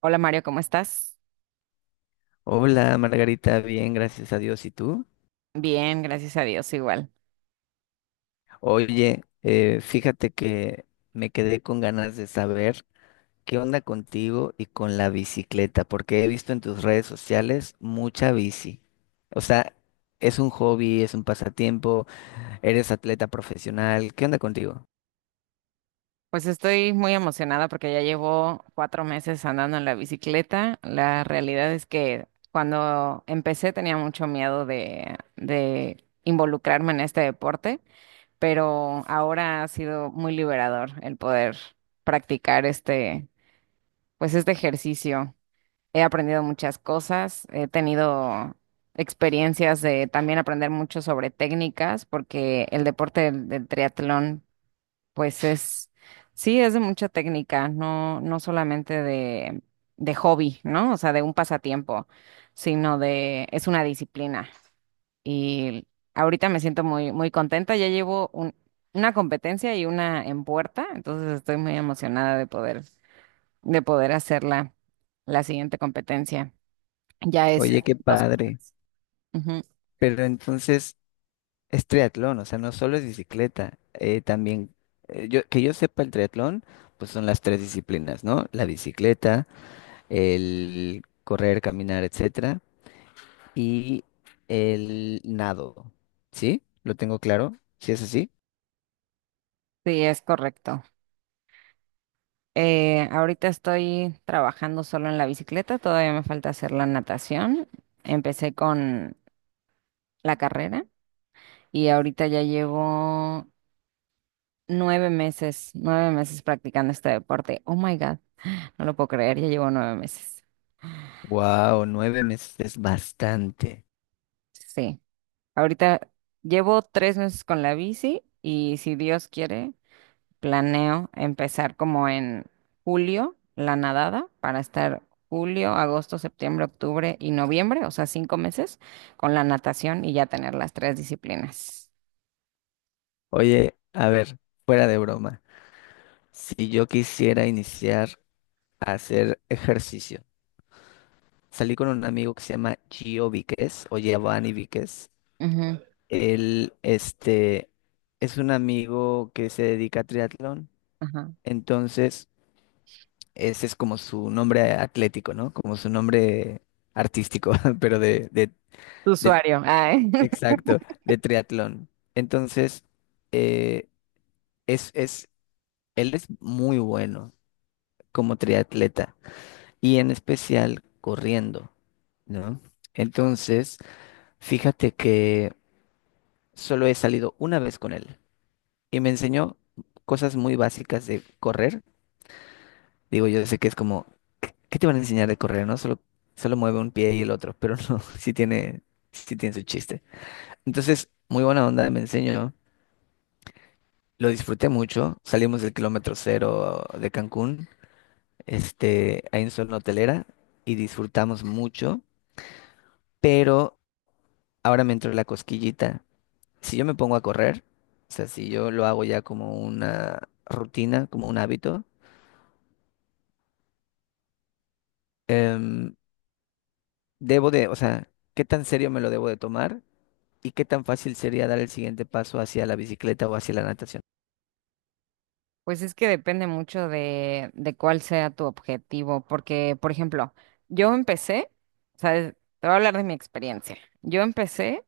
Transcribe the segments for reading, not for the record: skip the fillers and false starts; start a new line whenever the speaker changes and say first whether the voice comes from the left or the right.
right: Hola Mario, ¿cómo estás?
left: Hola Margarita, bien, gracias a Dios. ¿Y tú?
right: Bien, gracias a Dios, igual.
left: Oye, fíjate que me quedé con ganas de saber qué onda contigo y con la bicicleta, porque he visto en tus redes sociales mucha bici. O sea, es un hobby, es un pasatiempo, eres atleta profesional. ¿Qué onda contigo?
right: Pues estoy muy emocionada porque ya llevo 4 meses andando en la bicicleta. La realidad es que cuando empecé tenía mucho miedo de involucrarme en este deporte, pero ahora ha sido muy liberador el poder practicar este ejercicio. He aprendido muchas cosas, he tenido experiencias de también aprender mucho sobre técnicas, porque el deporte del triatlón, pues es, sí, es de mucha técnica, no, no solamente de hobby, ¿no? O sea, de un pasatiempo, sino de, es una disciplina. Y ahorita me siento muy, muy contenta, ya llevo una competencia y una en puerta, entonces estoy muy emocionada de poder hacer la siguiente competencia. Ya es,
left: Oye, qué
right: o sea,
left: padre.
right: ujú,
left: Pero entonces es triatlón, o sea, no solo es bicicleta, también, yo, que yo sepa el triatlón, pues son las tres disciplinas, ¿no? La bicicleta, el correr, caminar, etcétera, y el nado. ¿Sí? ¿Lo tengo claro? ¿Sí es así?
right: sí, es correcto. Ahorita estoy trabajando solo en la bicicleta, todavía me falta hacer la natación. Empecé con la carrera y ahorita ya llevo 9 meses, 9 meses practicando este deporte. Oh my God, no lo puedo creer, ya llevo nueve meses.
left: Wow, 9 meses es bastante.
right: Sí, ahorita llevo 3 meses con la bici y si Dios quiere, planeo empezar como en julio, la nadada, para estar julio, agosto, septiembre, octubre y noviembre, o sea, 5 meses con la natación y ya tener las tres disciplinas.
left: Oye, a ver, fuera de broma, si yo quisiera iniciar a hacer ejercicio, salí con un amigo que se llama Gio Víquez o Giovanni Víquez.
right: Ujú,
left: Él, este, es un amigo que se dedica a triatlón,
right: ajá.
left: entonces ese es como su nombre atlético, ¿no? Como su nombre artístico, pero
right: Tu
left: de-
right: usuario. Ay.
left: exacto, de triatlón. Entonces, eh, es, es, él es muy bueno como triatleta y en especial corriendo, ¿no? Entonces, fíjate que solo he salido una vez con él y me enseñó cosas muy básicas de correr. Digo, yo sé que es como ¿qué te van a enseñar de correr, no? Solo, solo mueve un pie y el otro, pero no, sí tiene su chiste. Entonces, muy buena onda, me enseñó. Lo disfruté mucho. Salimos del kilómetro 0 de Cancún, este, ahí en zona hotelera, y disfrutamos mucho. Pero ahora me entró la cosquillita. Si yo me pongo a correr, o sea, si yo lo hago ya como una rutina, como un hábito, em, debo de, o sea, ¿qué tan serio me lo debo de tomar? ¿Y qué tan fácil sería dar el siguiente paso hacia la bicicleta o hacia la natación?
right: Pues es que depende mucho de cuál sea tu objetivo, porque, por ejemplo, yo empecé, ¿sabes? Te voy a hablar de mi experiencia. Yo empecé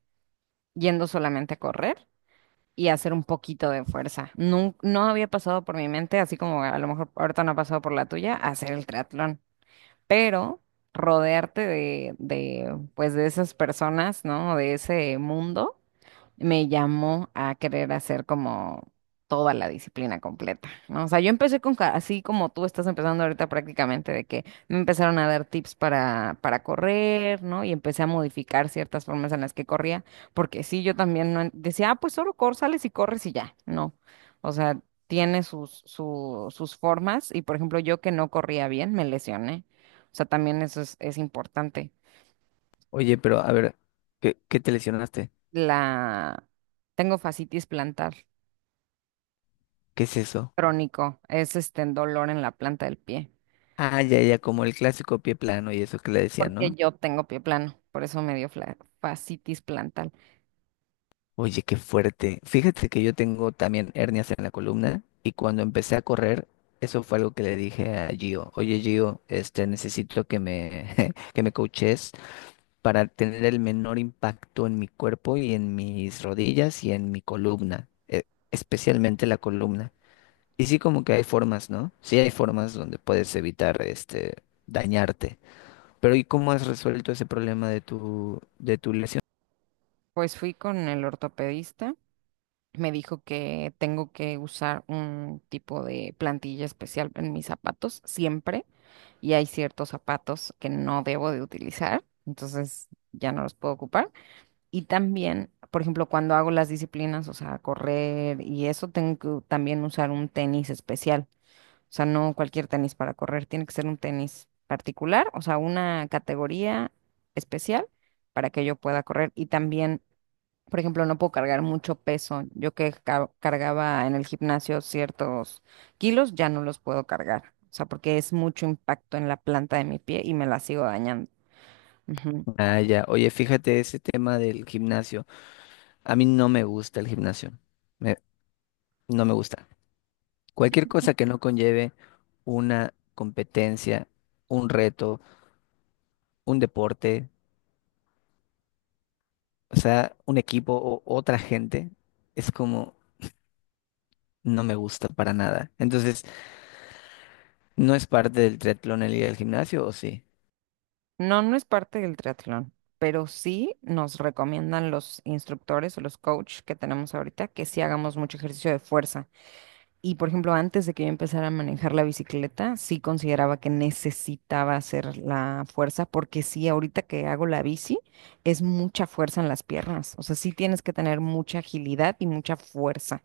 right: yendo solamente a correr y hacer un poquito de fuerza. No, no había pasado por mi mente, así como a lo mejor ahorita no ha pasado por la tuya, hacer el triatlón, pero rodearte pues de esas personas, ¿no? De ese mundo me llamó a querer hacer como toda la disciplina completa, ¿no? O sea, yo empecé así como tú estás empezando ahorita prácticamente, de que me empezaron a dar tips para correr, ¿no? Y empecé a modificar ciertas formas en las que corría, porque sí, yo también no decía, ah, pues solo sales y corres y ya, no. O sea, tiene sus formas y, por ejemplo, yo que no corría bien, me lesioné. O sea, también eso es importante.
left: Oye, pero a ver, ¿qué, qué te lesionaste?
right: La... Tengo fascitis plantar.
left: ¿Qué es eso?
right: Crónico, es este dolor en la planta del pie,
left: Ah, ya, ya, como el clásico pie plano y eso que le decían,
right: porque
left: ¿no?
right: yo tengo pie plano, por eso me dio fascitis plantal.
left: Oye, qué fuerte. Fíjate que yo tengo también hernias en la columna y cuando empecé a correr, eso fue algo que le dije a Gio. Oye, Gio, este, necesito que me, que me coaches para tener el menor impacto en mi cuerpo y en mis rodillas y en mi columna, especialmente la columna. Y sí, como que hay formas, ¿no? Sí hay formas donde puedes evitar este dañarte. Pero ¿y cómo has resuelto ese problema de tu lesión?
right: Pues fui con el ortopedista, me dijo que tengo que usar un tipo de plantilla especial en mis zapatos siempre, y hay ciertos zapatos que no debo de utilizar, entonces ya no los puedo ocupar. Y también, por ejemplo, cuando hago las disciplinas, o sea, correr y eso, tengo que también usar un tenis especial. O sea, no cualquier tenis para correr, tiene que ser un tenis particular, o sea, una categoría especial para que yo pueda correr. Y también, por ejemplo, no puedo cargar mucho peso. Yo que cargaba en el gimnasio ciertos kilos, ya no los puedo cargar. O sea, porque es mucho impacto en la planta de mi pie y me la sigo dañando. Ujú.
left: Ah, ya. Oye, fíjate ese tema del gimnasio. A mí no me gusta el gimnasio. Me- no me gusta. Cualquier cosa que no conlleve una competencia, un reto, un deporte, o sea, un equipo o otra gente, es como no me gusta para nada. Entonces, ¿no es parte del triatlón el ir al gimnasio o sí?
right: No, no es parte del triatlón, pero sí nos recomiendan los instructores o los coaches que tenemos ahorita que sí hagamos mucho ejercicio de fuerza. Y por ejemplo, antes de que yo empezara a manejar la bicicleta, sí consideraba que necesitaba hacer la fuerza, porque sí, ahorita que hago la bici, es mucha fuerza en las piernas. O sea, sí tienes que tener mucha agilidad y mucha fuerza.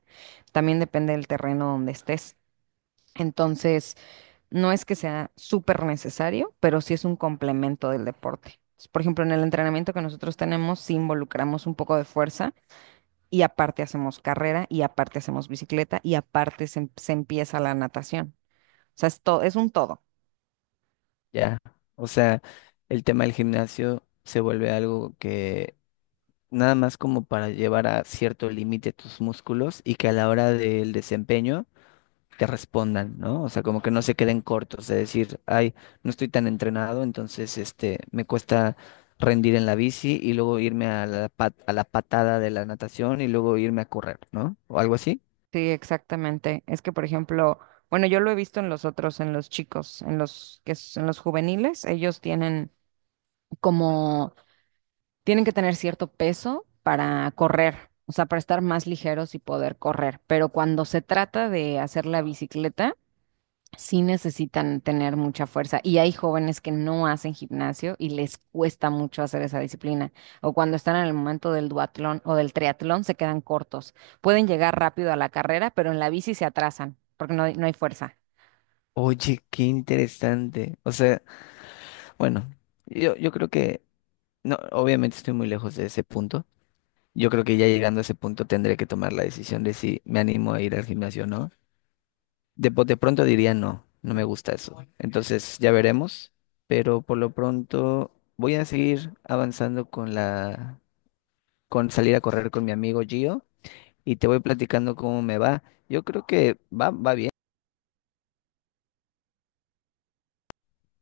right: También depende del terreno donde estés. Entonces, no es que sea súper necesario, pero sí es un complemento del deporte. Por ejemplo, en el entrenamiento que nosotros tenemos, sí involucramos un poco de fuerza y aparte hacemos carrera y aparte hacemos bicicleta y aparte se empieza la natación. O sea, es todo, es un todo.
left: Ya, o sea, el tema del gimnasio se vuelve algo que nada más como para llevar a cierto límite tus músculos y que a la hora del desempeño te respondan, ¿no? O sea, como que no se queden cortos, de decir, ay, no estoy tan entrenado, entonces este me cuesta rendir en la bici y luego irme a la a la patada de la natación y luego irme a correr, ¿no? O algo así.
right: Sí, exactamente. Es que, por ejemplo, bueno, yo lo he visto en los otros, en los chicos, en los juveniles, ellos como tienen que tener cierto peso para correr, o sea, para estar más ligeros y poder correr. Pero cuando se trata de hacer la bicicleta sí necesitan tener mucha fuerza y hay jóvenes que no hacen gimnasio y les cuesta mucho hacer esa disciplina o cuando están en el momento del duatlón o del triatlón se quedan cortos. Pueden llegar rápido a la carrera, pero en la bici se atrasan porque no, no hay fuerza.
left: Oye, qué interesante. O sea, bueno, yo creo que no, obviamente estoy muy lejos de ese punto. Yo creo que ya llegando a ese punto tendré que tomar la decisión de si me animo a ir al gimnasio o no. De pronto diría no, no me gusta eso. Entonces ya veremos, pero por lo pronto voy a seguir avanzando con con salir a correr con mi amigo Gio y te voy platicando cómo me va. Yo creo que va, va bien.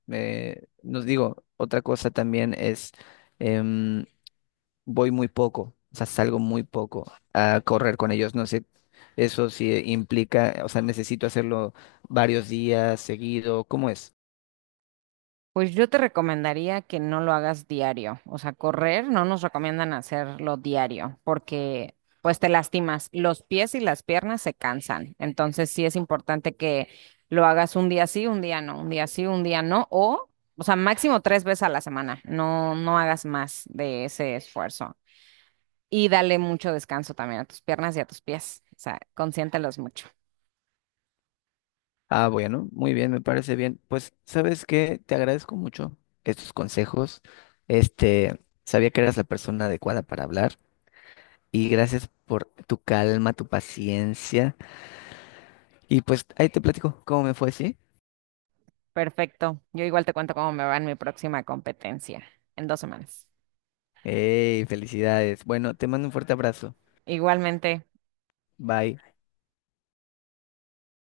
left: Nos digo, otra cosa también es em, voy muy poco, o sea, salgo muy poco a correr con ellos, no sé, eso sí implica, o sea, necesito hacerlo varios días seguido, ¿cómo es?
right: Pues yo te recomendaría que no lo hagas diario, o sea, correr no nos recomiendan hacerlo diario porque pues te lastimas, los pies y las piernas se cansan, entonces sí es importante que lo hagas un día sí, un día no, un día sí, un día no, o sea, máximo 3 veces a la semana, no, no hagas más de ese esfuerzo y dale mucho descanso también a tus piernas y a tus pies, o sea, consiéntelos mucho.
left: Ah, bueno, muy bien, me parece bien. Pues, ¿sabes qué? Te agradezco mucho estos consejos. Este, sabía que eras la persona adecuada para hablar y gracias por tu calma, tu paciencia y pues ahí te platico cómo me fue, ¿sí?
right: Perfecto, yo igual te cuento cómo me va en mi próxima competencia en 2 semanas.
left: ¡Ey, felicidades! Bueno, te mando un fuerte abrazo.
right: Igualmente.
left: Bye.